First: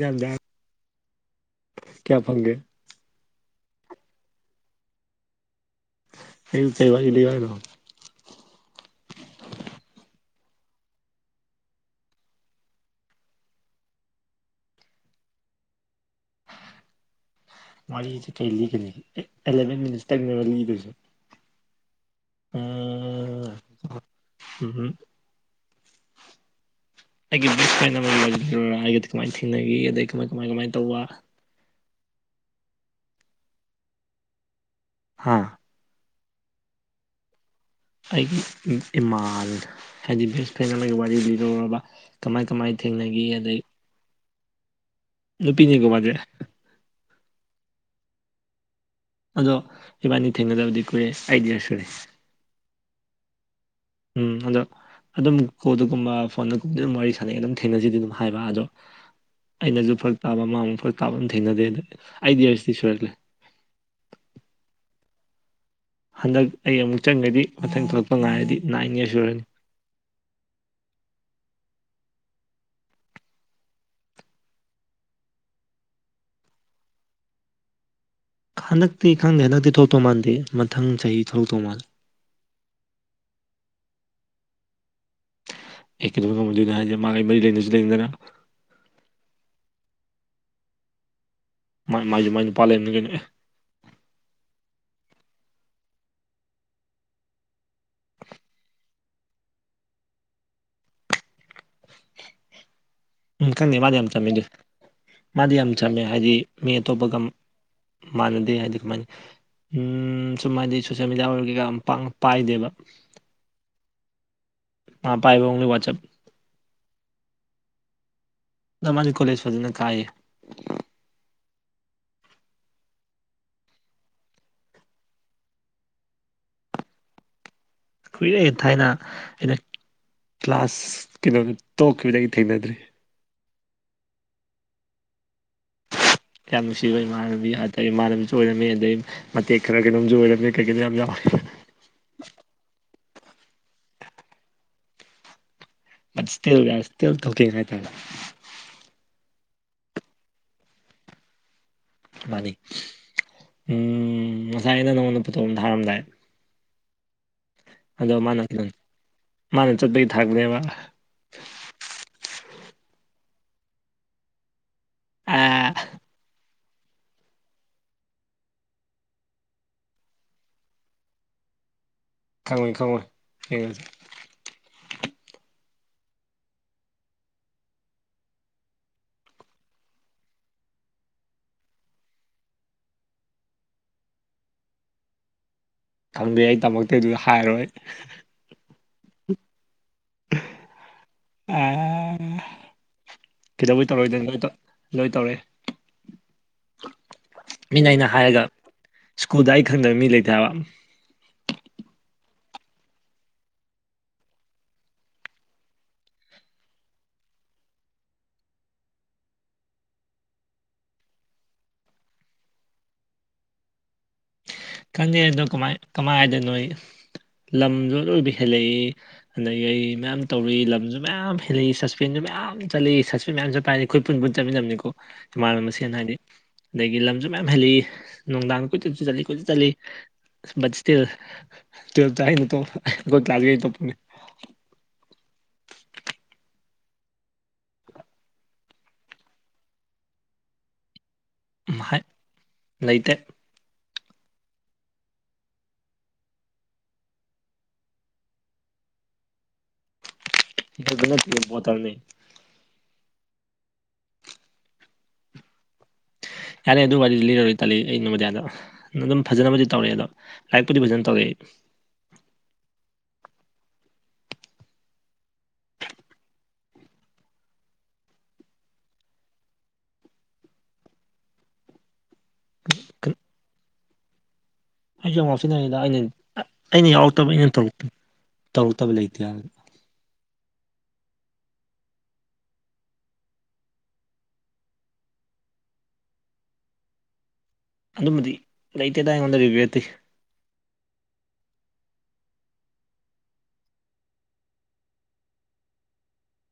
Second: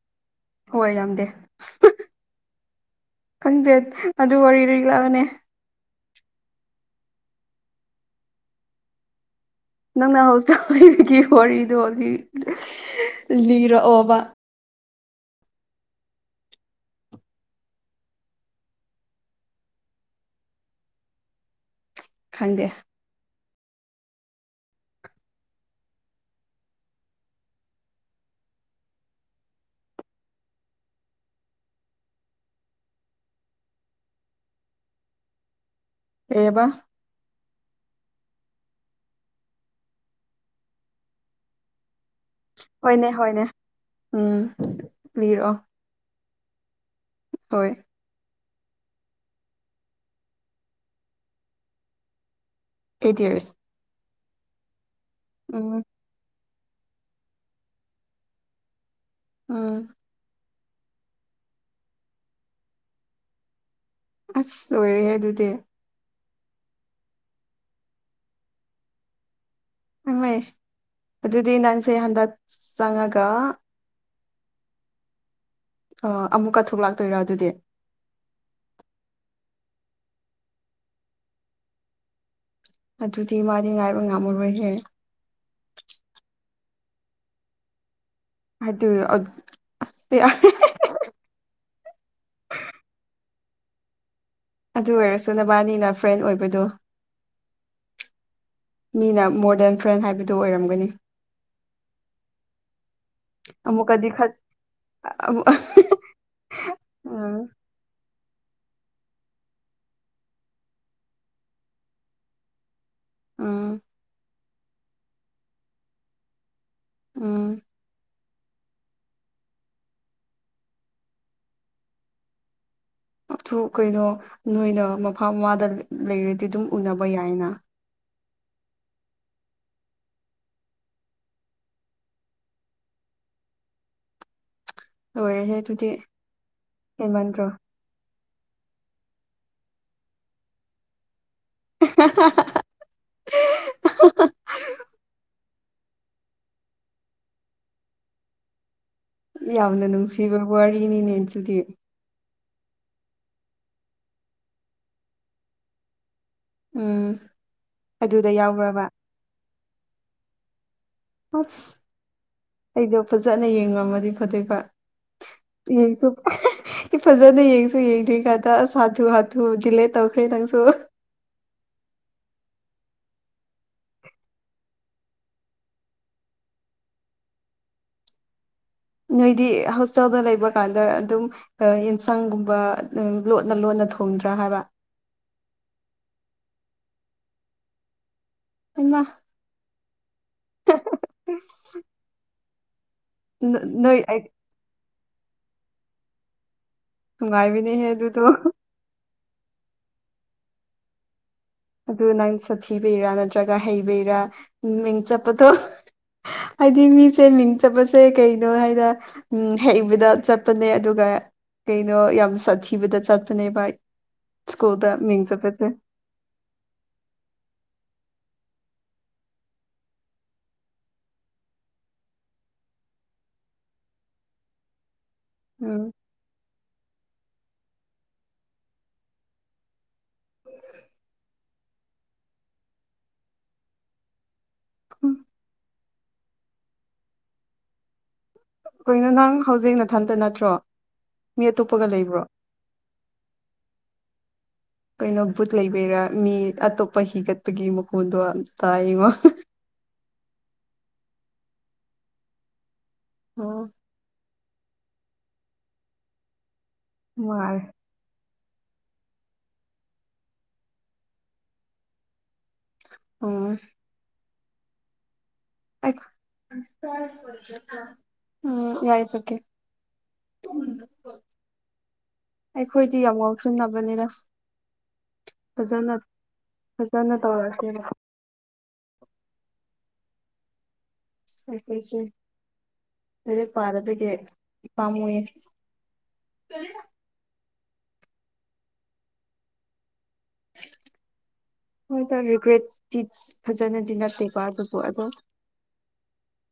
ꯖꯟ ꯗꯦꯝ ꯍꯥꯏꯝ [unintelligible] ꯑꯣꯏꯔꯝꯗꯦ ꯍꯥ ꯍꯥ ꯈꯪꯗꯦ ꯑꯗꯨ ꯋꯥꯔꯤ ꯔꯤꯛꯂꯛꯑꯕꯅꯦ꯫ ꯑꯩꯕꯨ ꯀꯩ ꯋꯥꯔꯤ ꯂꯤꯌꯣ ꯍꯥꯏꯅꯣ꯫ ꯅꯪꯅ ꯑꯣꯖꯥ ꯑꯣꯏꯕꯒꯤ ꯋꯥꯔꯤꯗꯣ ꯂꯤꯔꯛꯑꯣ ꯋꯥꯔꯤꯁꯦ ꯀꯩ ꯂꯤꯒꯅꯤ ꯑꯦꯂꯥꯚꯦꯟ ꯃꯤꯅꯤꯠꯇꯪꯅꯦꯕ ꯂꯤꯗꯣꯏꯁꯦ ꯈꯪꯗꯦ [unintelligible] ꯑꯩꯒꯤ ꯕꯦꯁ ꯐ꯭ꯔꯦꯟ ꯑꯃꯩ ꯋꯥꯔꯤ ꯂꯤꯔꯣꯔꯥ ꯑꯩꯒꯥ ꯀꯃꯥꯏꯅ ꯊꯦꯡꯅꯈꯤ ꯑꯗꯩ ꯀꯃꯥꯏ ꯀꯃꯥꯏ ꯀꯃꯥꯏꯅ ꯇꯧꯕ ꯍꯥꯥ ꯀꯩꯕꯥ ꯑꯩꯒꯤ ꯏꯃꯥ ꯍꯥꯏꯗꯤ ꯕꯦꯁ ꯐ꯭ꯔꯦꯟ ꯑꯃꯒꯤ ꯋꯥꯔꯤ ꯂꯤꯔꯨꯔꯕ ꯍꯣꯏꯅꯦ ꯍꯣꯏꯅꯦ ꯎꯝ ꯂꯤꯔꯛꯑꯣ ꯅꯨꯄꯤꯅꯤꯀꯤ ꯃꯥꯁꯦ ꯍꯣꯏ꯫ ꯑꯗꯣ ꯏꯕꯥꯅꯤ ꯊꯦꯡꯅꯗꯕꯥꯗꯤ ꯀꯨꯏꯔꯦ [unintelligible] ꯑꯩꯠ ꯌꯥꯔꯁ ꯎꯝ ꯍꯟꯗꯛ ꯑꯗꯨꯝ ꯎꯝ ꯀꯣꯜ ꯗꯥꯒꯨꯝꯕ ꯐꯣꯟꯗꯥ ꯑꯗꯨꯝ ꯋꯥꯔꯤ ꯁꯥꯟꯅꯩ ꯑꯗꯨꯝ ꯊꯦꯡꯅꯁꯤꯗꯤ ꯑꯗꯨꯝ ꯍꯥꯏꯕ ꯑꯗꯣ ꯎꯝ ꯑꯩꯅꯁꯨ ꯐꯔꯛ ꯇꯥꯕ ꯃꯥ ꯃꯨꯛ ꯐꯔꯛ ꯇꯥꯕ ꯑꯗꯨꯝ ꯊꯦꯡꯅꯗꯦ ꯑꯗꯨꯒꯤ ꯑꯥꯏꯠ ꯌꯥꯔꯗꯤ ꯁꯨꯔꯥꯛꯂꯦ ꯑꯁ ꯂꯣꯏꯔꯦꯍꯦ ꯑꯗꯨꯗꯤ ꯍꯟꯗꯛ ꯑꯩ ꯑꯃꯨꯛ ꯆꯪꯉꯗꯤ ꯃꯊꯪ ꯊꯣꯛꯂꯛꯄ ꯉꯥꯏꯔꯗꯤ ꯅꯥꯏꯟ ꯌꯥꯔꯁ ꯁꯨꯔꯅꯤ ꯑꯗꯨꯗꯤ ꯅꯪꯁꯦ ꯍꯟꯗꯛ ꯆꯪꯉꯥꯒ ꯑꯣ ꯑꯃꯨꯛꯀꯥ ꯊꯣꯛ ꯂꯥꯛꯇꯣꯏꯔꯥ ꯑꯗꯨꯗꯤ ꯍꯟꯗꯛꯇꯤ ꯈꯪꯗꯦ ꯍꯟꯗꯛꯇꯤ ꯊꯣꯛꯇꯧ ꯃꯥꯟꯗꯦ ꯃꯊꯪ ꯆꯍꯤ ꯊꯣꯛ ꯇꯧ ꯃꯥꯜꯂꯤ ꯑꯗꯨꯗꯤ ꯃꯥꯗꯤ ꯉꯥꯏꯕ ꯉꯝꯃꯥꯔꯣꯏꯍꯦ ꯑꯦ ꯀꯩꯗꯧꯕꯩ ꯉꯝꯃꯣꯏ ꯗꯣꯏꯅꯣ ꯍꯥꯏꯁꯦ ꯃꯥꯒꯥ ꯑꯩ ꯃꯔꯤ ꯂꯩꯁꯨ ꯂꯩꯅꯗꯅ [unintelligible] ꯃꯥꯏ ꯃꯥꯏꯁꯨ ꯃꯥꯏ ꯅꯨꯄꯥ ꯂꯩꯕꯅꯤ ꯀꯩꯅꯣ ꯑꯗꯨ ꯑꯣꯏꯔꯁꯨ ꯅꯕꯥꯅꯤꯅ ꯐ꯭ꯔꯦꯟ ꯑꯣꯏꯕꯗꯣ ꯃꯤꯅ ꯃꯣꯔ ꯗꯦꯟ ꯐ꯭ꯔꯦꯟ ꯍꯥꯏꯕꯗꯨ ꯑꯣꯏꯔꯝꯒꯅꯤ [inaudible] ꯎꯝ ꯈꯪꯗꯦ ꯃꯥꯗꯤ ꯑꯃꯨꯛꯀꯗꯤ ꯌꯥꯝ ꯈꯠ ꯆꯝꯃꯤꯗꯨ ꯑꯃꯨꯛ ꯃꯥꯗꯤ ꯌꯥꯝ ꯆꯝꯃꯦ ꯍꯥꯏꯗꯤ ꯃꯤ ꯑꯇꯣꯞꯄꯒ ꯎꯝ ꯃꯥꯟꯅꯗꯦ ꯍꯥꯏꯗꯤ ꯀꯃꯥꯏꯅ ꯎꯝ ꯁꯨꯝ ꯍꯥꯏꯗꯤ ꯁꯣꯁꯦꯜ ꯃꯦꯗꯤꯌꯥ ꯑꯣꯏꯔꯥ ꯀꯩꯀꯥ ꯄꯥꯛꯅꯥ ꯄꯥꯏꯗꯦꯕ ꯎꯝ [unintelligible] ꯎꯝ ꯃꯥꯗꯤ ꯀꯣꯂꯦꯖ ꯐꯖꯅ ꯀꯥꯏꯌꯦ ꯥꯑꯗꯨ ꯀꯩꯅꯣ ꯅꯣꯏꯅ ꯃꯐꯝ ꯃꯥꯗ ꯂꯩꯔꯗꯤ ꯑꯗꯨꯝ ꯎꯅꯕ ꯌꯥꯏꯅ ꯀꯨꯏꯔꯦ ꯊꯥꯏꯅ ꯑꯩꯅ ꯀ꯭ꯂꯥꯁ ꯀꯩꯅꯣ ꯇꯣꯛꯈꯤꯕꯥꯗꯩꯩ ꯊꯦꯡꯅꯗꯔꯦ ꯂꯣꯏꯍꯦꯔꯦ ꯑꯗꯨꯗꯤ ꯌꯥꯝ ꯅꯨꯡꯁꯤꯕꯥ ꯍꯦꯟꯃꯟꯗ꯭ꯔꯣ ꯏꯃꯥꯥꯅꯕꯤꯅꯦ ꯑꯗꯨ ꯑꯩ ꯏꯃꯥꯟꯅꯕꯤꯁꯨ ꯑꯣꯏꯔꯝꯃꯦ ꯑꯗꯩ ꯃꯇꯦꯛ ꯈꯔꯥ ꯀꯩꯅꯣꯝꯁꯨ ꯑꯣꯏꯔꯝꯃꯦ ꯀꯩ ꯀꯩꯅꯣ ꯌꯥꯝ ꯌꯥꯎꯋꯦ [unintelligible] [unintelligible] ꯌꯥꯝꯅ ꯅꯨꯡꯁꯤꯕ ꯋꯥꯔꯤꯅꯤꯅꯦ ꯑꯗꯨꯗꯤ ꯃꯥꯅꯤ ꯎꯝ ꯉꯁꯥꯏꯅꯥ ꯅꯪꯉꯣꯟꯗꯥ ꯐꯣꯇꯣ ꯑꯃꯥ ꯊꯥꯔꯝꯗꯥꯏ ꯎꯝ ꯑꯗꯣ ꯑꯗꯨꯗ ꯃꯥꯅ ꯑꯗꯨꯝ ꯌꯥꯎꯕ꯭ꯔꯕ ꯃꯥꯅ ꯆꯠꯄꯒꯤ ꯊꯥꯔꯛꯄꯥꯅꯦꯕ ꯑꯁ ꯑꯩꯗꯣ ꯐꯖꯥꯅ ꯌꯦꯡꯉꯝꯃꯗꯤ ꯐꯥꯗꯣꯏꯕꯥ ꯑꯥ ꯌꯦꯡ ꯆꯨꯞ ꯑꯩ ꯐꯖꯥꯅ ꯌꯦꯡꯁꯨ ꯌꯦꯡꯗ꯭ꯔꯤ ꯀꯥꯟꯗꯥ ꯑꯁ ꯍꯥꯊꯨ ꯍꯥꯊꯨ ꯗꯤꯂꯦꯠ ꯇꯧꯈ꯭ꯔꯦ ꯅꯪꯁꯨ ꯈꯪꯉꯣꯏ ꯈꯪꯉꯣꯏ ꯌꯦꯡ ꯅꯣꯏꯗꯤ ꯍꯣꯁꯇꯦꯜꯗ ꯂꯩꯕ ꯀꯥꯟꯗ ꯑꯗꯨꯝ ꯌꯦꯟꯁꯥꯡꯒꯨꯝꯕ ꯂꯣꯠꯅ ꯂꯣꯠꯅ ꯊꯣꯡꯗ꯭ꯔꯥ ꯍꯥꯏꯕ ꯈꯪꯗꯦ ꯑꯩ ꯇꯝꯃꯛꯇꯦ ꯑꯗꯨꯗ ꯍꯥꯏꯔꯣꯏ ꯍꯥꯏꯃꯥ ꯑ ꯑꯥ ꯅ- ꯀꯩꯗꯧꯕꯩ ꯅꯣꯏ ꯑꯩ ꯇꯧꯔꯛꯑꯣꯏꯗꯩꯩꯅꫭ ꯂꯣꯏ ꯇꯧꯔꯛꯑꯦ ꯅꯨꯡꯉꯥꯏꯕꯅꯦꯍꯦ ꯃꯤꯅ ꯑꯩꯅ ꯑꯗꯨꯗꯣ ꯍꯥꯏꯔꯒ ꯏꯁ꯭ꯀꯨꯜꯗ ꯑꯩ ꯈꯪꯗꯕ ꯃꯤ ꯂꯩꯇꯦ ꯍꯥꯏꯕ ꯑꯗꯨ ꯅꯪ ꯁꯥꯊꯤꯕꯩꯔꯥ ꯅꯠꯇ꯭ꯔꯒ ꯍꯩꯕꯩꯔꯥ ꯃꯤꯡ ꯆꯠꯄꯗꯣ ꯑꯩꯗꯤ ꯃꯤꯁꯦ ꯃꯤꯡ ꯆꯠꯄꯁꯦ ꯀꯩꯅꯣ ꯍꯥꯏꯅ ꯎꯝ ꯍꯩꯕꯗ ꯆꯠꯄꯅꯦ ꯑꯗꯨꯒ ꯀꯩꯅꯣ ꯌꯥꯝ ꯁꯥꯊꯤꯕꯗ ꯆꯠꯄꯅꯦꯕ ꯏꯁ꯭ꯀꯨꯜꯗ ꯈꯪꯗꯦ ꯃꯤꯡ ꯑꯗꯣ ꯆꯠꯄꯁꯦ ꯀꯃꯥꯏ ꯀꯃꯥꯏ ꯍꯥꯏꯗꫭꯏꯅꯣ ꯑꯩ ꯂꯝꯖꯨ ꯑꯔꯣꯏꯕꯤ ꯍꯦꯜꯂꯛꯏ ꯑꯗꯒꯤ ꯑꯩ ꯃꯌꯥꯝ ꯇꯧꯔꯤ ꯂꯝꯖꯨ ꯃꯌꯥꯝ ꯍꯦꯜꯂꯤ ꯁꯁꯄꯦꯟꯖꯨ ꯃꯌꯥꯝ ꯆꯠꯂꯤ ꯁꯁꯄꯦꯟ ꯃꯌꯥꯝꯖꯨ ꯄꯥꯏꯔꯤ ꯑꯩꯈꯣꯏ ꯄꯨꯟ ꯄꯨꯟ ꯆꯠꯃꯤꯟꯅꯕꯅꯤꯀꯣ ꯏꯃꯥꯟꯅ ꯎꯝ ꯃꯁꯦꯟ ꯍꯥꯏꯗꯤ ꯑꯗꯒꯤ ꯂꯝꯖꯨ ꯃꯌꯥꯝ ꯍꯦꯜꯂꯤꯛ ꯅꯨꯡꯗꯥꯡ ꯀꯨꯏꯆꯠꯁꯨ ꯆꯠꯂꯤ ꯀꯦꯏꯆꯠ ꯆꯠꯂꯤ ꯕꯨꯠ ꯁꯇꯤꯜ ꯇꯨꯌꯦꯜꯄꯇꯥ ꯑꯩꯅꯥ ꯇꯣꯞ ꯒꯣꯗ ꯇꯕꯒꯤ ꯐꯪꯏ ꯎꯝ ꯀꯩꯅꫭ ꯅꯪ ꯍꯧꯖꯤꯛ ꯅꯊꯟꯇ ꯅꯠꯇ꯭ꯔꯣ ꯃꯤ ꯑꯇꯣꯞꯄꯒ ꯂꯩꯕ꯭ꯔꯣ ꯂꯩꯇꯦ [unintelligible] ꯀꯩꯅꯣ ꯕꯨꯠ ꯂꯩꯕꯩꯔꯥ ꯃꯤ ꯑꯇꯣꯞꯄ ꯍꯤꯒꯠꯄꯒꯤ ꯃꯈꯣꯟꯗꯣ ꯇꯥꯏꯌꯦꯉꫭ [unintelligible] ꯑꯣ ꯌꯥꯔꯦ ꯑꯗꯨ ꯋꯥꯔꯤꯗꯤ ꯂꯤꯔꯔꯣꯏ ꯃꯥꯜꯂꯦ ꯇꯜꯂꯤ ꯑꯩ ꯅꯣꯕꯣꯗꯤꯌꯥꯗ ꯑꯗꯨꯝ ꯐꯖꯅꯕꯨꯗꯤ ꯇꯧꯔꯛꯑꯦ ꯑꯗꯣ ꯂꯥꯏꯔꯤꯛꯄꯨꯗꯤ ꯐꯖꯅ ꯇꯧꯔꯛꯑꯦ ꯑꯣ ꯑꯩꯈꯣ ꯎꯝ ꯌꯥꯏ ꯆꯠꯀꯦ ꯑꯩꯈꯣꯏꯗꯤ ꯌꯥꯝ ꯉꯥꯎꯁꯟꯅꯕꯅꯤꯅꯗ ꯑꯩꯁꯨ ꯌꯥꯝ ꯉꯥꯎꯁꯤꯟꯅꯔꯛꯏꯗ ꯑꯩꯅ ꯑꯩꯅ ꯐꯖꯅ ꯌꯥꯎꯔꯛꯇꯕ ꯑꯩꯅ ꯇꯧꯔꯛꯀꯦꯕ ꯇꯧꯔ ꯇꯧꯔꯛꯇꯕ ꯂꯩꯇꯦ ꯍꯥꯏꯕ ꯑꯦ [unintelligible] ꯂꯥꯏꯔꯤꯛ ꯄꯥꯔꯥꯗꯤ ꯄꯥꯝꯃꯨꯏ ꯑꯗꯨꯝꯕꯗꯤ ꯂꯩꯇꯦꯗ ꯑꯩꯉꯣꯟꯗꯗꯤ ꯔꯤꯒ꯭ꯔꯦꯠꯇꯤ [unintelligible] ꯍꯣꯏꯗ ꯔꯤꯒ꯭ꯔꯦꯠꯇꯤ ꯐꯖꯅꯗꯤ ꯅꯠꯇꯦꯕ ꯑꯗꯨꯕꯨ ꯑꯗꯨꯝ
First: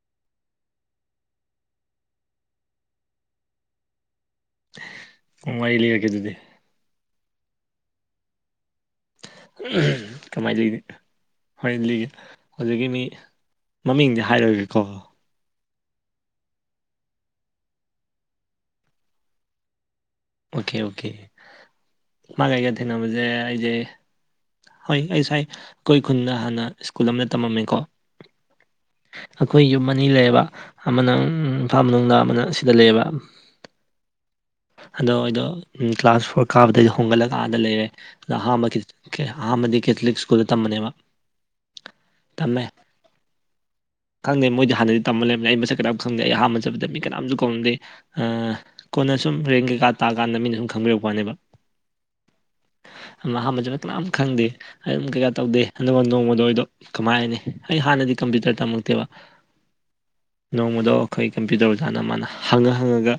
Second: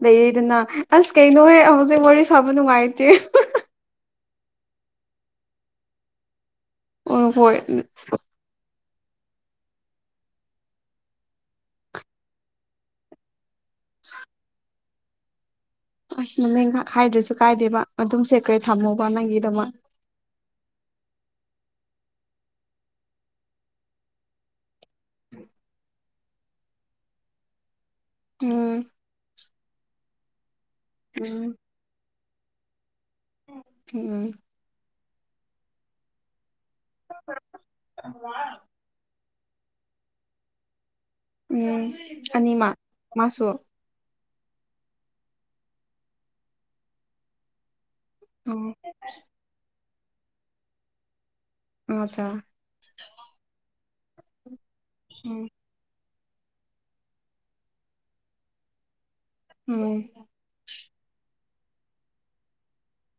ꯂꯩꯌꯦꯗꯅ ꯑꯁ ꯀꯩꯅꯣꯍꯦ ꯍꯧꯖꯤꯛ ꯋꯥꯔꯤ ꯁꯥꯕ ꯅꯨꯡꯉꯥꯏꯇꯦ ꯎꯝ ꯋꯥꯔꯤ ꯂꯩꯔꯛꯀꯦ ꯑꯗꯨꯗꯤ ꯍꫭꯏ ꯍꯣꯏ ꯎꯝ ꯀꯃꯥꯏꯅ ꯂꯩꯗꯣꯏꯅꯣ ꯋꯥꯔꯤ ꯂꯤꯒꯦ ꯍꯧꯖꯤꯛꯀꯤ ꯃꯤ ꯃꯃꯤꯡꯗꯤ ꯍꯥꯏꯔꯣꯏꯒꯦꯀꯣ ꯑꯁ ꯃꯃꯤꯡꯒꯥ ꯍꯥꯏꯗ꯭ꯔꯁꯨ ꯀꯥꯏꯗꯦꯕ ꯑꯗꯨꯝ ꯁꯦꯠꯀꯔ꯭ꯦꯠ ꯊꯝꯃꯨꯕ ꯅꯪꯒꯤꯗꯃꯛ ꯑꯣꯀꯦ ꯑꯣꯀꯦ ꯃꯥꯒꯥ ꯑꯩꯒꯥ ꯊꯦꯡꯅꯕꯁꯦ ꯑꯩꯁꯦ ꯍꯣꯏ ꯑꯩ ꯁ꯭ꯥꯏ ꯑꯩꯈꯣꯏ ꯈꯨꯟꯗ ꯍꯥꯟꯅ ꯏꯁ꯭ꯀꯨꯜ ꯑꯃꯗ ꯇꯝꯃꯝꯃꯦꯀꯣ ꯎꯝ ꯑꯩꯈꯣꯏ ꯌꯨꯝ ꯑꯅꯤ ꯂꯩꯌꯦꯕ ꯑꯃꯅ ꯎꯝ ꯏꯝꯐꯥꯜ ꯃꯅꯨꯡꯗ ꯑꯃꯅ ꯁꯤꯗ ꯂꯩꯌꯦꯕ ꯎꯝ ꯑꯗꯣ ꯑꯩꯗꯣ ꯀ꯭ꯂꯥꯁ ꯐꯣꯔ ꯀꯥꯕꯗꯩ ꯍꯣꯡꯒꯠꯂꯒꯥ ꯑꯥꯗ ꯂꯩꯔꯦ ꯑꯍꯥꯟꯕꯒꯤ ꯑꯍꯥꯟꯕꯗꯤ ꯀꯦꯊꯣꯂꯤꯛ ꯏꯁ꯭ꯀꯨꯜꯗ ꯇꯝꯕꯅꯦꯕ ꯎꯝ ꯇꯝꯃꯦ ꯑꯅꯤꯃꯛ ꯃꯥꯁꯨ ꯈꯪꯗꯦ ꯃꯣꯏꯗꯤ ꯍꯥꯟꯅꯗꯩꯩ ꯇꯝꯕ ꯂꯩꯔꯝꯕꯅꯤ ꯑꯩ ꯃꯁꯛ ꯀꯅꯥꯝ ꯈꯪꯗꯦ ꯑꯩ ꯑꯥꯍꯥꯟꯕ ꯆꯠꯄꯗ ꯃꯤ ꯀꯅꯥꯝꯖꯨ ꯀꯧꯅꯗꯦ ꯑꯥ ꯎꯝ ꯀꯣꯟꯅ ꯁꯨꯝ ꯔꯦꯡ ꯀꯩꯀꯥ ꯇꯥ ꯀꯥꯟꯗ ꯃꯤꯅ ꯗꯨꯝ ꯈꯪꯕꯤꯔꯛꯄꯅꯦꯕ ꯑꯆꯥ ꯑꯍꯥꯥꯟꯕꯗꯅ ꯀꯅꯥꯝ ꯈꯪꯗꯦ ꯑꯗꯨꯝ ꯀꯩꯀꯥ ꯎꯝ ꯇꯧꯗꯦ ꯑꯗꯨꯒ ꯅꯣꯡꯃꯗꯣ ꯑꯩꯗꯣ ꯀꯃꯥꯏꯅꯅꯤ ꯑꯩ ꯍꯥꯟꯅꯗꯤ ꯀꯝꯄ꯭ꯌꯨꯇꯔ ꯇꯝꯃꯛꯇꯦꯕ ꯎꯝ ꯅꯣꯡꯃꯥꯗꯣ ꯑꯩꯈꯣꯏ ꯀꯝꯄ꯭ꯌꯨꯇꯔ ꯑꯣꯖꯥꯅ ꯃꯥꯅ ꯍꯪꯉꯥ ꯍꯪꯉꯥꯒ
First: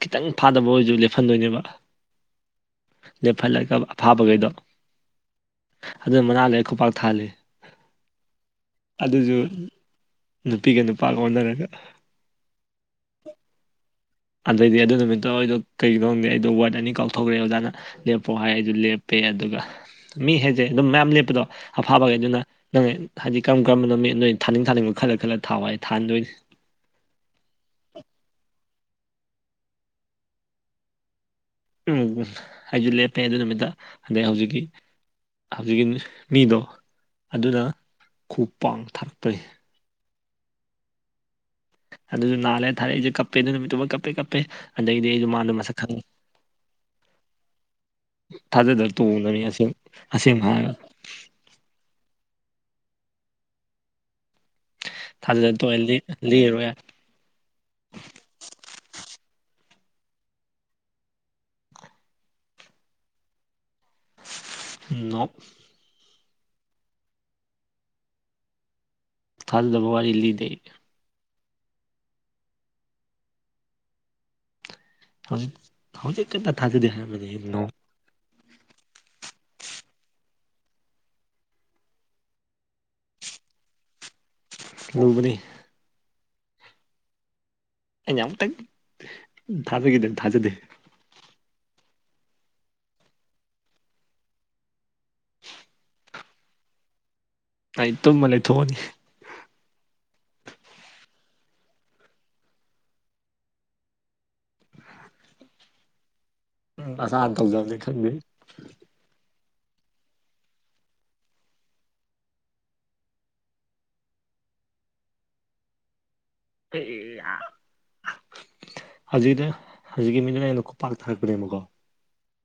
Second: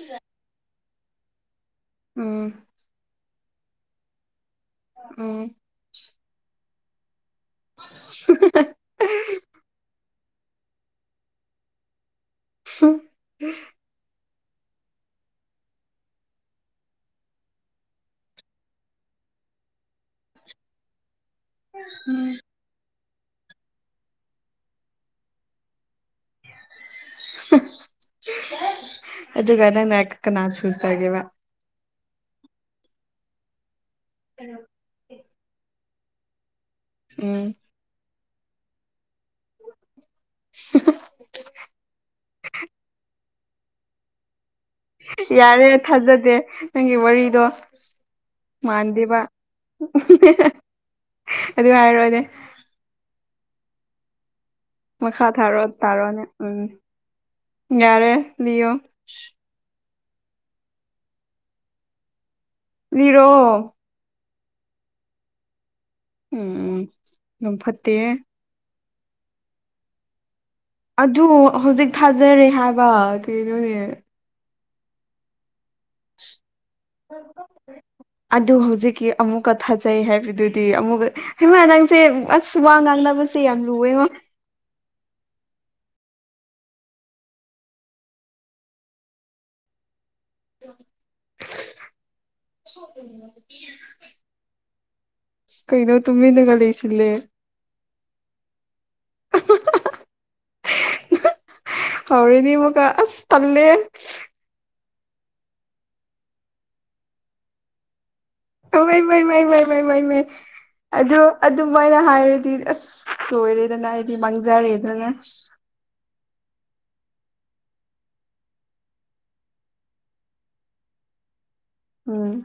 ꯈꯤꯇꯪ ꯐꯥꯗꯕ ꯑꯣꯏꯁꯨ ꯂꯦꯞꯐꯟꯗꯣꯏꯅꯦꯕ ꯎꯝ ꯂꯦꯞꯐꯜꯂꯒ ꯑꯐꯥꯕꯒꯩꯗꯣ ꯎꯝ ꯑꯗꯨ ꯃꯅꯥ ꯂꯩ ꯈꯨꯄꯥꯛ ꯊꯥꯍꯜꯂꯤ [inaudible] ꯑꯗꯨꯖꯨ ꯅꯨꯄꯤꯒ ꯅꯨꯄꯥꯒ ꯑꯣꯟꯅꯔꯒ [unintelligible] ꯑꯗꯩꯗꯤ ꯑꯗꯨ ꯅꯨꯃꯤꯠꯇꯣ ꯑꯩꯗꯣ ꯀꯩꯒꯤꯅꯣ ꯈꯪꯗꯦ ꯋꯥꯔꯗ ꯑꯅꯤ ꯀꯥꯎꯊꯣꯛꯈ꯭ꯔꯦ ꯑꯣꯖꯥꯅ ꯂꯦꯞꯄꯣ ꯍꯥꯏ ꯑꯩꯗꯨ ꯂꯦꯞꯄꯦ ꯑꯗꯨꯒ ꯃꯤ ꯍꯥꯏꯁꯦ ꯑꯗꯨꯝ ꯃꯌꯥꯝ ꯂꯦꯞꯄꯗꯣ ꯑꯐꯥꯕꯒꯩꯗꯨꯅ ꯅꯪ ꯍꯥꯏꯗꯤ ꯀꯔꯝ ꯀꯔꯝꯕꯣ ꯃꯤ ꯅꯣꯏ ꯊꯥꯅꯤꯡ ꯊꯥꯅꯤꯡꯕ ꯈꯜꯂꯥ ꯈꯜꯂꯥ ꯊꯥꯎ ꯍꯥꯏ ꯊꯥꯍꯟꯗꯣꯅꯤ ꯑꯗꯨꯒ ꯅꯪꯅ ꯀꯅꯥ ꯆꯨꯁ ꯇ꯭ꯔꯒꯦꯕ ꯎꯝ ꯑꯩꯁꯨ ꯂꯦꯞꯄꯦ ꯑꯗꯨ ꯅꯨꯃꯤꯠꯇ ꯑꯗꯩ ꯍꯧꯖꯤꯛꯀꯤ ꯍꯧꯖꯤꯛꯀꯤ ꯃꯤꯗꯣ ꯎꯝ ꯑꯗꯨꯅ ꯈꯨ ꯄꯥꯡ ꯊꯥꯔꯛꯄꯖꯤ [inaudible] ꯑꯗꯨꯁꯨ ꯂꯥꯂꯩ ꯊꯥꯔꯛꯑꯦ ꯑꯩꯁꯦ ꯀꯞꯄꯦ ꯑꯗꯨ ꯅꯨꯃꯤꯠꯇꯨꯃꯥ ꯀꯞꯄꯦ ꯀꯞꯄꯦ ꯑꯗꯩꯗꯤ ꯑꯩꯁꯨ ꯃꯥꯗꯣ ꯌꯥꯔꯦ ꯃꯁꯛ ꯈꯪ ꯊꯥꯖꯗꯦ ꯅꯪꯒꯤ ꯋꯥꯔꯤꯗꯣ ꯊꯥꯖꯗꯕ ꯃꯥꯟꯗꯦꯕ ꯇꯣꯡꯗꯕꯅꯤ ꯑꯁꯦꯡ ꯑꯁꯦꯡꯕ [unintelligible] ꯍꯥꯏꯔꯒ ꯑꯗꯨ ꯍꯥꯏꯔꯣꯅꯦ ꯃꯈꯥ ꯊꯥꯖꯗ ꯊꯔꯣ ꯇꯣꯛꯑꯦ ꯇꯥꯔꯣꯅꯦ ꯎꯝ ꯂꯤꯔꯔꯣꯏ ꯌꯥꯔꯦ ꯂꯤꯌꯣ ꯂꯤꯔꯛꯑꯣ ꯅꫭ ꯎꯝ ꯎꯝ ꯌꯥꯝ ꯐꯠꯇꯦꯍꯦ ꯊꯥꯖꯗꯕ ꯋꯥꯔꯤ ꯂꯤꯗꯦ ꯑꯗꯨ ꯍꯧꯖꯤꯛ ꯊꯥꯖꯔꯦ ꯍꯥꯏꯕ ꯀꯩꯅꯣꯅꯦ ꯍꯧꯖꯤꯛ ꯍꯧꯖꯤꯛ ꯇꯥꯗꯥ ꯊꯥꯖꯗꯦ ꯍꯥꯏꯔꯝꯕꯅꯤ ꯅꯣ ꯑꯗꯨ ꯍꯧꯖꯤꯛꯀꯤ ꯑꯃꯨꯛꯀꯥ ꯊꯥꯖꯩ ꯍꯥꯏꯕꯗꯨꯗꯤ ꯑꯃꯨꯛꯀꯥ ꯍꯩꯃꯥ ꯅꯪꯁꯦ ꯑꯁ ꯋꯥ ꯉꯥꯡꯅꯕꯁꯦ ꯌꯥꯝ ꯂꯨꯑꯦꯉꯣ ꯂꯨꯕꯅꯤ ꯑꯩꯅ ꯑꯃꯨꯛꯇꯪ ꯊꯥꯖꯒꯤꯗ ꯊꯥꯖꯗꯦ [inaudible] [inaudible] ꯀꯩꯅꯣ ꯇꯨꯃꯤꯅꯒ ꯂꯩꯁꯤꯜꯂꯦ ꯑꯩ ꯇꯨꯝꯃꯥ ꯂꯩꯊꯣꯛꯑꯅꯤ ꯍꯥꯎꯔꯤꯅꯤ ꯃꯨꯛꯀꯥ ꯑꯁ ꯇꯜꯂꯦ ꯎꯝ ꯅꯁꯥ ꯇꯧꯖꯝꯅꯤ ꯈꯪꯗꯦ ꯑꯃꯩ ꯃꯩ ꯃꯩ ꯃꯩ ꯃꯩ ꯃꯩ ꯑꯗꯨ ꯑꯗꯨꯝꯥꯏꯅ ꯍꯥꯏꯔꯗꯤ ꯑꯁ ꯁꯣꯏꯔꯦꯗꯅ ꯑꯩꯗꯤ ꯃꯥꯡꯖꯔꯦꯗꯅ [unintelligible] ꯍꯧꯖꯤꯛꯗ ꯍꯧꯖꯤꯛꯀꯤ ꯃꯤꯗꯨꯅ ꯑꯩꯉꯣꯟꯗ ꯈꯨꯄꯥꯛ ꯊꯥꯔꯛꯄꯅꯦꯕꯀꯣ ꯎꯝ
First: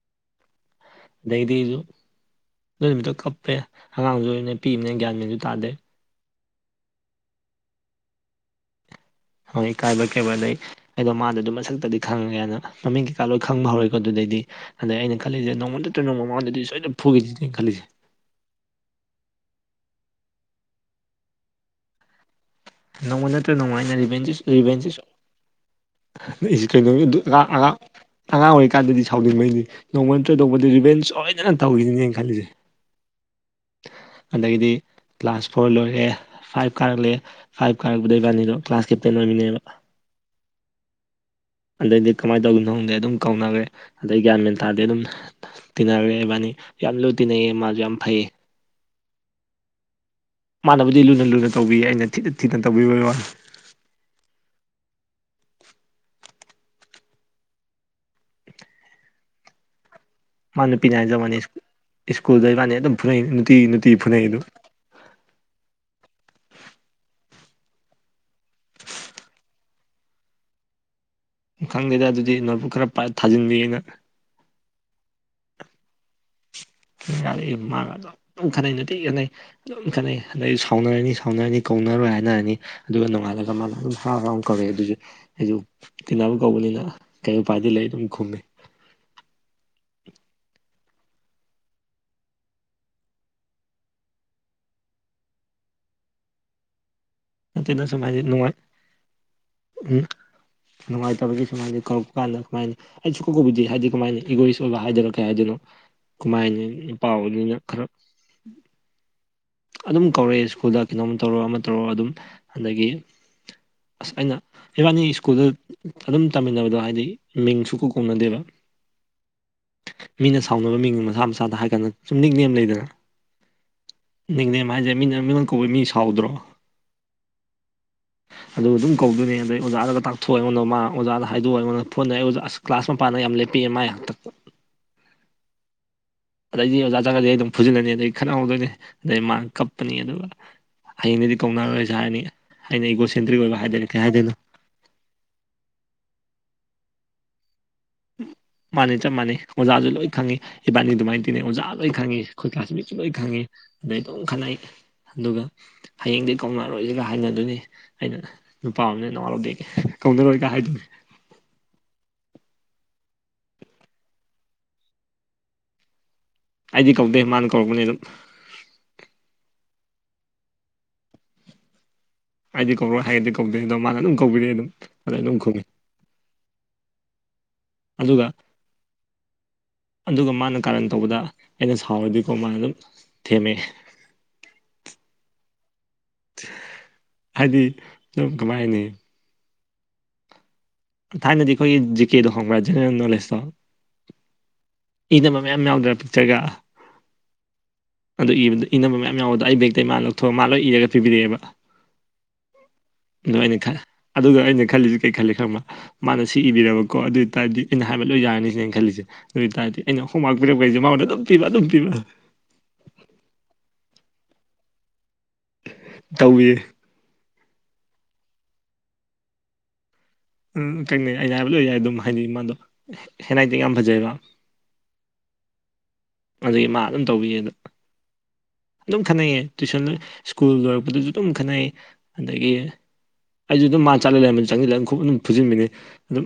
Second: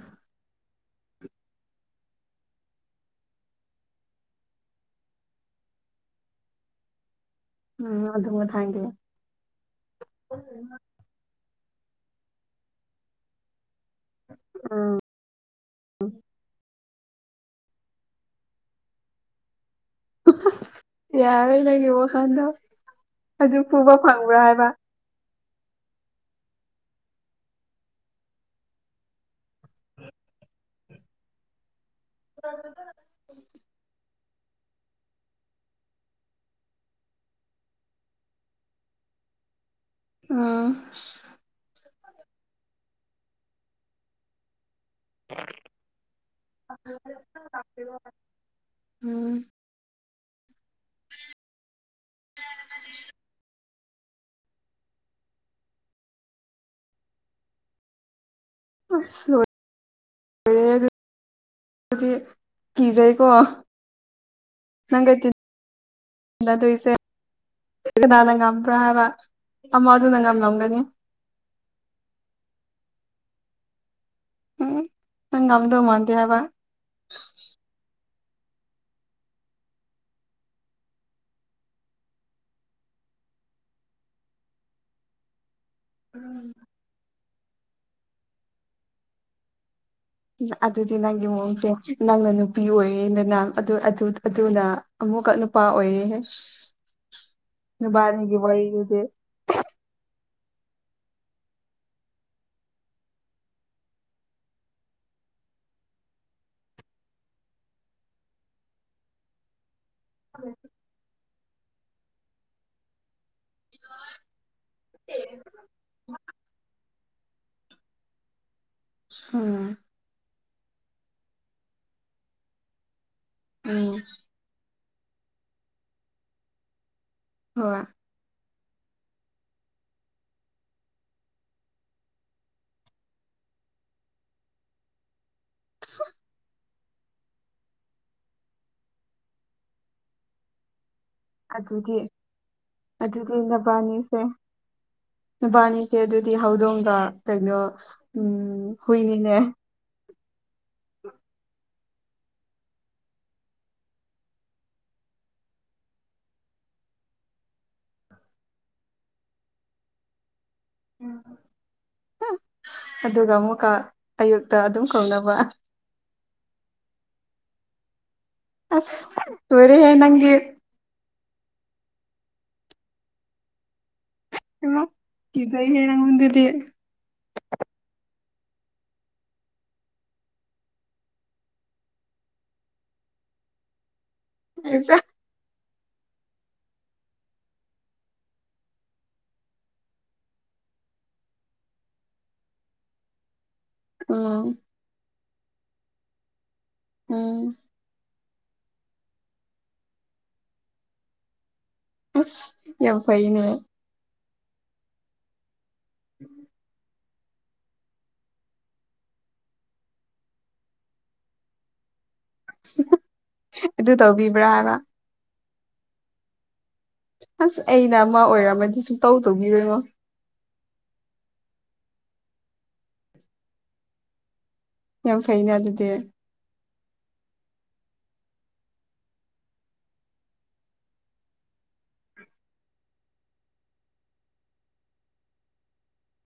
ꯑꯗꯩꯗꯤ ꯑꯩꯁꯨ ꯑꯗꯨꯏ ꯅꯨꯃꯤꯠꯇꯣ ꯀꯞꯄꯦ ꯑꯉꯥꯡꯁꯨ ꯑꯣꯏꯅ ꯄꯤꯏꯕꯅꯤꯅ ꯒ꯭ꯌꯥꯟ ꯃꯦꯟꯁꯨ ꯇꯥꯗꯦ ꯎꯝ ꯑꯗꯨꯒ [unintelligible] ꯍꯣꯏ ꯏꯀꯥꯏꯕꯣꯏ ꯀꯩꯕꯣꯏ ꯑꯗꯩ ꯑꯩꯗꯣ ꯃꯥꯗꯣ ꯑꯗꯨꯝ ꯃꯁꯛꯇꯗꯤ ꯈꯪꯉꯦꯅ ꯃꯃꯤꯡ ꯀꯩꯀꯥ ꯂꯣꯏ ꯈꯪꯕ ꯍꯧꯔꯦ ꯑꯗꯨꯗꯩꯗꯤ ꯑꯗꯩ ꯑꯩꯅ ꯈꯜꯂꯤꯁꯦ ꯅꯣꯡꯃ ꯅꯠꯇꯥ ꯅꯣꯡꯃ ꯃꯉꯣꯟꯗꯗꯤ ꯁꯣꯏꯗ ꯐꯨꯈꯤꯒꯤ ꯑꯩꯅ ꯈꯜꯂꯤꯁꯦ ꯌꯥꯔꯦ ꯂꯩꯒꯦ ꯋꯥꯈꯥꯟꯗꯣ ꯅꯣꯡꯃ ꯅꯠꯇ꯭ꯔ ꯑꯗꯨ ꯅꯣꯡꯃ ꯄꯨꯕ ꯑꯩꯅ ꯔꯤꯚꯦꯟꯁꯦ ꯐꯪꯕ꯭ꯔꯥ ꯍꯥꯏꯕ ꯔꯤꯚꯦꯟꯁꯦ ꯁꯣꯏꯗꯅ [unintelligible] ꯑꯉꯥꯡ ꯑꯣꯏꯔꯤꯀꯥꯟꯗꯗꯤ ꯁꯥꯎꯅꯤꯡꯕꯩꯅꯤ ꯅꯣꯡꯃ ꯅꯥꯠꯇꯔꯥ ꯅꯣꯡꯃꯥꯗꯤ ꯔꯤꯚꯦꯟ ꯁꯣꯏꯗꯅ ꯇꯧꯈꯤꯅꯤ ꯈꯜꯂꯤꯖꯦ ꯑꯗꯩꯗꯤ ꯀ꯭ꯂꯥꯁ ꯐꯣꯔ ꯂꯣꯏꯔꯛꯑꯦ ꯐꯥꯏꯚ ꯀꯥꯔꯛꯂꯦ ꯐꯥꯏꯚ ꯀꯥꯔꯛꯄꯗ ꯏꯕꯥꯅꯤꯗꯣ ꯀ꯭ꯂꯥꯁ ꯀꯦꯞꯇꯦꯟ ꯑꯣꯏꯃꯩꯑꯦꯕ ꯑꯥ ꯑꯗꯩꯗꯤ ꯀꯃꯥꯏꯅ ꯇꯧꯒꯤꯕꯅꯣ ꯈꯪꯗꯦ ꯑꯗꯨꯝ ꯀꯧꯅꯈ꯭ꯔꯦ ꯑꯗꯩ ꯒ꯭ꯌꯥꯟ ꯃꯦꯟ ꯇꯥꯔꯗꯦ ꯑꯗꯨꯝ ꯇꯤꯟꯅꯔꯦ ꯏꯕꯥꯅꯤ ꯌꯥꯝ ꯂꯨ ꯇꯤꯟꯅꯩꯌꯦ ꯃꯥꯁꯨ ꯌꯥꯝ ꯐꯩꯌꯦ ꯎꯝ ꯃꯥꯟꯅꯕꯗꯤ ꯂꯨꯅ ꯂꯨꯅ ꯇꯧꯕꯤ ꯑꯩꯅ ꯊꯤꯅ ꯊꯤꯅ ꯇꯧꯕꯤꯕꯩ ꯋꯥꯅꯤ ꯑꯁ ꯂꯣꯏ ꯃꯥ ꯅꯨꯄꯤꯅ ꯍꯥꯏꯖꯕ ꯋꯥꯅꯤ ꯏꯁ ꯑꯗꯨꯗꯤ ꯁ꯭ꯀꯨꯜꯗꯩ ꯏꯕꯅꯤ ꯑꯗꯨꯝ ꯐꯨꯅꯩ ꯀꯤꯖꯩꯀꯣ ꯅꯨꯡꯇꯤ ꯅꯨꯡꯇꯤ ꯐꯨꯅꯩ ꯑꯗꯨ [unintelligible] ꯀꯅꯥꯅ ꯉꯝꯕ꯭ꯔꯥ ꯍꯥꯏꯕ ꯑꯃ ꯑꯗꯨꯅ ꯉꯝꯂꯝꯒꯅꯤ ꯈꯪꯗꯦꯗ ꯑꯗꯨꯗꯤ ꯅꯣꯠꯕꯨ ꯈꯔ ꯄꯥꯏ ꯊꯥꯖꯤꯟꯕꯤꯅꯤꯅ ꯎꯝ ꯅꯪ ꯉꯝꯗꯧ ꯃꯥꯟꯗꯦ ꯍꯥꯏꯕ ꯌꯥꯔꯦ ꯃꯥꯒ ꯑꯗꯨꯝ ꯈꯠꯅꯩꯩ ꯅꯨꯡꯇꯤ ꯈꯠꯅꯩ ꯑꯗꯨꯝ ꯈꯦꯠꯅꯩ ꯑꯗꯩ ꯁꯥꯎꯅꯔꯅꯤ ꯁꯥꯎꯅꯔꯅꯤ ꯀꯧꯅꯔꯣꯏ ꯍꯥꯏꯅꯔꯅꯤ ꯑꯗꯨꯒ ꯅꯣꯡꯉꯥꯜꯂꯒ ꯃꯥꯅ ꯑꯗꯨꯝ ꯍꯔꯥꯎ ꯍꯔꯥꯎ ꯀꯧꯋꯦ ꯑꯗꯨꯁꯨ ꯑꯩꯁꯨ ꯇꯤꯅꯕ ꯀꯧꯕꯅꯤꯅ ꯀꯩ ꯎꯄꯥꯏꯗꯤ ꯂꯩ ꯑꯗꯨꯝ ꯈꯨꯝꯃꯤ ꯑꯗꯨꯗꯤ ꯅꯪꯒꯤ ꯃꯑꯣꯡꯁꯦ ꯅꯪꯅ ꯅꯨꯄꯤ ꯑꯣꯏꯌꯦꯗꯅ ꯑꯗꯨ‌ ꯑꯗꯨ ꯑꯗꯨꯅ ꯑꯃꯨꯛꯀ ꯅꯨꯄꯥ ꯑꯣꯏꯔꯦꯍꯦ ꯅꯠꯇꯦꯗ ꯅꯕꯅꯤꯒꯤ ꯋꯥꯔꯤꯖꯤꯗꯤ ꯎꯝ ꯅꯨꯡꯉꯥꯏꯇꯕꯒꯤ ꯁꯨꯃꯥꯏꯅ ꯀꯧꯔꯛꯄ ꯀꯥꯟꯗ ꯀꯃꯥꯏꯅ ꯑꯩ ꯁꯨꯀꯧ ꯀꯧꯕꯤꯗꯤ ꯍꯥꯏꯗꯤ ꯀꯃꯥꯏꯅ ꯏꯒꯣꯏꯔꯤꯁ ꯑꯣꯏꯕ ꯍꯥꯏꯗꯅꯣ ꯀꯩ ꯍꯥꯏꯗꯣꯏꯅꯣ ꯀꯃꯥꯏꯅ ꯍꯥꯏꯅꯤ ꯅꯨꯄꯥ ꯑꯣꯏꯕꯅꯤꯅ ꯈꯔ ꯑꯗꯨꯝ ꯀꯧꯔꯛꯑꯦ ꯁ꯭ꯀꯨꯜ ꯀꯩꯅꯣꯝ ꯇꯧꯔꯣ ꯑꯃ ꯇꯧꯔꯣ ꯑꯗꯨꯝ ꯑꯗꯒꯤ ꯑꯁ ꯑꯩꯅ ꯏꯕꯥꯅꯤ ꯁ꯭ꯀꯨꯜꯗ ꯑꯗꯨꯝ ꯇꯝꯃꯤꯟꯅꯕꯗꯣ ꯍꯥꯏꯗꯤ ꯃꯤꯡꯁꯨ ꯁꯨꯀꯧ ꯀꯧꯅꯗꯦꯕ ꯑꯥ ꯃꯤꯅ ꯁꯥꯎꯅꯕ ꯃꯤꯡ ꯃꯁꯥ ꯃꯁꯥꯗ ꯍꯥꯏꯒꯅꯨ ꯁꯨꯝ ꯅꯤꯛꯅꯦꯝ ꯂꯩꯗꯅ ꯑꯧ ꯅꯤꯡꯅꯦꯝ ꯍꯥꯏꯁꯦ ꯃꯤꯅ ꯃꯤꯅ ꯀꯧꯕ ꯃꯤ ꯁꯥꯎꯗ꯭ꯔꯣ ꯍꯣꯏ ꯑꯗꯨ ꯑꯗꯨꯝ ꯀꯧꯗꯣꯏꯅꯦ ꯑꯗꯩ ꯑꯣꯖꯥꯗꯨꯒ ꯇꯥꯛꯊꯣꯛꯑ ꯑꯩꯉꯣꯟꯗ ꯃꯥꯅ ꯑꯣꯖꯥꯗ ꯍꯥꯏꯗꯣꯛꯑ ꯑꯩꯉꯣꯟꯗ ꯐꯨꯍꯥꯟꯗꯣꯏꯅꯦ ꯑꯣꯖꯥ ꯑꯁ ꯀ꯭ꯂꯥꯁ ꯃꯄꯥꯟꯗꯒ ꯌꯥꯝ ꯂꯦꯞꯄꯤꯑ ꯃꯥꯏ ꯍꯥꯛꯇꯛꯇ [unintelligible] ꯑꯗꯩꯗꯤ ꯑꯣꯖꯥ ꯖꯒꯗꯤ ꯑꯩ ꯑꯗꯨꯝ ꯐꯨꯖꯤꯜꯂꯅꯤ ꯑꯗꯩ ꯈꯠꯍꯧꯗꯣꯏꯅꯦ ꯑꯗꯩ ꯃꯥ ꯀꯞꯄꯅꯤ ꯑꯗꯨꯒ ꯍꯌꯦꯡꯗꯗꯤꯠ ꯑꯗꯨꯗꯤ ꯑꯗꯨꯒꯤ ꯑꯣꯏꯕ ꯍꯥꯏꯗꯔꯦ ꯀꯩ ꯅꯕꯥꯅꯤꯁꯦ ꯍꯥꯏꯗꯣꯏꯅꯣ ꯅꯨꯕꯥꯅꯤꯁꯦ ꯑꯗꯨꯗꯤ ꯍꯧꯗꯣꯡꯒ ꯀꯩꯅꯣ ꯎꯝ ꯃꯥꯥꯅꯤ ꯆꯞ ꯍꯨꯏꯅꯤꯅꯦ ꯃꯥꯟꯅꯩ ꯑꯣꯖꯥꯁꯨ ꯂꯣꯏ ꯈꯪꯉꯤ ꯏꯕꯥꯅꯤ ꯑꯗꯨꯃꯥꯏꯅ ꯇꯤꯅꯩ ꯑꯣꯖꯥ ꯂꯣꯏ ꯈꯪꯉꯤ ꯑꯩꯈꯣꯏ ꯀ꯭ꯂꯥꯥꯁ ꯃꯤꯁꯨ ꯂꯣꯏ ꯈꯪꯉꯤ ꯑꯗꯩ ꯑꯗꯨꯝ ꯈꯠꯅꯩ ꯑꯗꯨꯒ ꯍꯌꯦꯡꯗꯤ ꯀꯧꯅꯔꯣꯏꯁꯤꯒ ꯍꯥꯏꯅꯗꯣꯏꯅꯤ ꯑꯩꯅ ꯅꯨꯄꯥ ꯑꯃꯅꯦ ꯅꯋꯥꯔꯧꯗꯦꯒ ꯀꯧꯅꯔꯣꯏ ꯀ ꯍꯥꯏꯗꯨꯏꯅꯤ ꯎ ꯑꯗꯨꯒ ꯑꯃꯨꯛꯀ ꯑꯌꯨꯛꯇ ꯑꯗꯨꯝ ꯀꯧꯅꯕ ꯑꯩꯗꯤ ꯀꯧꯗꯦ ꯃꯥꯅ ꯀꯧꯔꯛꯄꯅꯤ ꯑꯗꯨꯝ ꯑꯁ ꯂꯣꯏꯔꯦꯍꯦ ꯅꯪꯒꯤ ꯑꯩꯗꯤ ꯀꯧꯔꯣꯏ ꯍꯥꯏꯔꯗꯤ ꯀꯧꯗꯦ ꯑꯗꯣ ꯃꯥꯅ ꯑꯗꯨꯝ ꯀꯧꯕꯤꯔꯦ ꯑꯗꯨꯝ ꯏꯃꯥ ꯑꯗꯩ ꯑꯗꯨꯝ ꯈꯨꯝꯃꯤ ꯀꯤꯖꯩꯍꯦ ꯅꯪꯉꯣꯟꯗꯗꯤ ꯑꯗꯨꯒ ꯑꯗꯨꯒ ꯃꯥꯅ ꯀꯥꯔꯟ ꯇꯧꯕꯗ ꯑꯩꯅ ꯁꯥꯎꯔꯗꯤꯀꯣ ꯃꯥꯅ ꯑꯗꯨꯝ ꯊꯦꯝꯃꯦ [unintelligible] ꯍꯥꯏꯗꯤ ꯁꯨꯝ ꯀꯃꯥꯏ ꯍꯥꯏꯅꯤ ꯊꯥꯏꯅꯗꯤ ꯑꯩꯈꯣꯏꯒꯤ ꯖꯤ ꯀꯦ ꯗꯣ ꯈꯡꯕ꯭ꯔꯥ ꯖꯦꯅꯔꯦꯜ ꯅꯣꯂꯦꯖꯇꯣ ꯑꯥ ꯏꯅꯕ ꯃꯌꯥꯝ ꯌꯥꯎꯗ꯭ꯔꯥ ꯄꯤꯛꯆꯔꯒ ꯎꯝ ꯑꯗꯨ ꯏꯕꯗ ꯏꯅꯕ ꯃꯌꯥꯝ ꯌꯥꯎꯕꯗꯣ ꯑꯩ ꯕꯦꯛꯇꯩ ꯃꯥ ꯂꯧꯊꯣꯛꯑ ꯃꯥ ꯂꯣꯏ ꯏꯔꯒ ꯄꯤꯕꯤꯔꯛꯑꯦꯕ ꯑꯁ ꯌꯥꯝ ꯑꯗꯣ ꯐꯩꯅꯦ ꯑꯩꯅ ꯈꯜ ꯑꯗꯨꯒ ꯑꯩꯅ ꯈꯜꯂꯤꯁꯤ ꯀꯩ ꯈꯜꯂꯤ ꯈꯪꯕ꯭ꯔꯥ ꯃꯥꯅ ꯁꯤ ꯏꯕꯤꯔꯕ ꯀꯣ ꯑꯗꯨ ꯑꯣꯏꯇꯥꯔꯗꯤ ꯑꯩꯅ ꯍꯥꯏꯕ ꯂꯣꯏ ꯌꯥꯔꯅꯤꯁꯤꯅꯦ ꯑꯩꯅ ꯈꯜꯂꯤꯁꯦ ꯑꯗꯨ ꯑꯣꯏꯇꯥꯔꯗꯤ ꯑꯩꯅ ꯍꯣꯡꯃꯥꯛ ꯄꯤꯔꯛꯄꯩꯁꯦ ꯃꯥꯉꯣꯟꯗ ꯑꯗꯨꯝ ꯄꯤꯕ ꯑꯗꯨꯝ ꯄꯤꯕ ꯍ ꯍ ꯑꯗꯨ ꯇꯧꯕꯤꯕ꯭ꯔꯥ ꯍꯥꯏꯕ ꯇꯧꯕꯤ ꯑꯁ ꯑꯩꯅ ꯃꯥ ꯑꯣꯏꯔꯝꯃꯗꯤ ꯁꯨꯡꯇꯧ ꯇꯧꯕꯤꯔꯣꯏꯉꯣ ꯎꯝ [unintelligible] ꯑꯩꯅ ꯍꯥꯏꯕ ꯂꯣꯏ ꯌꯥꯏ ꯑꯗꯨꯝ ꯍꯥꯏꯗꯤ ꯃꯥꯗꯣ ꯍꯦ ꯍꯦꯟꯔꯥꯏꯇꯤꯡ ꯌꯥꯝ ꯐꯖꯩꯑꯕ ꯌꯥꯝ ꯐꯩꯅ ꯑꯗꯨꯗꯤ ꯑꯗꯒꯤ ꯃꯥ ꯑꯗꯨꯝ ꯇꯧꯕꯤꯌꯦ ꯑꯗꯣ ꯑꯗꯨꯝ ꯈꯠꯅꯩꯌꯦ ꯇꯨꯏꯁꯟ ꯁ꯭ꯀꯨꯜ ꯂꯣꯏꯔꯛꯄꯗꯁꯨ ꯑꯗꯨꯝ ꯈꯠꯅꯩ ꯑꯗꯒꯤ ꯑꯩꯁꯨ ꯑꯗꯨꯝ ꯃꯥ ꯆꯠꯂ ꯂꯩꯔꯝꯕ ꯆꯪꯁꯤꯜꯂ ꯑꯗꯨ ꯈꯨꯨꯞ ꯑꯗꯨꯝ ꯐꯨꯖꯤꯟꯕꯅꯤ ꯑꯗꯨꯝ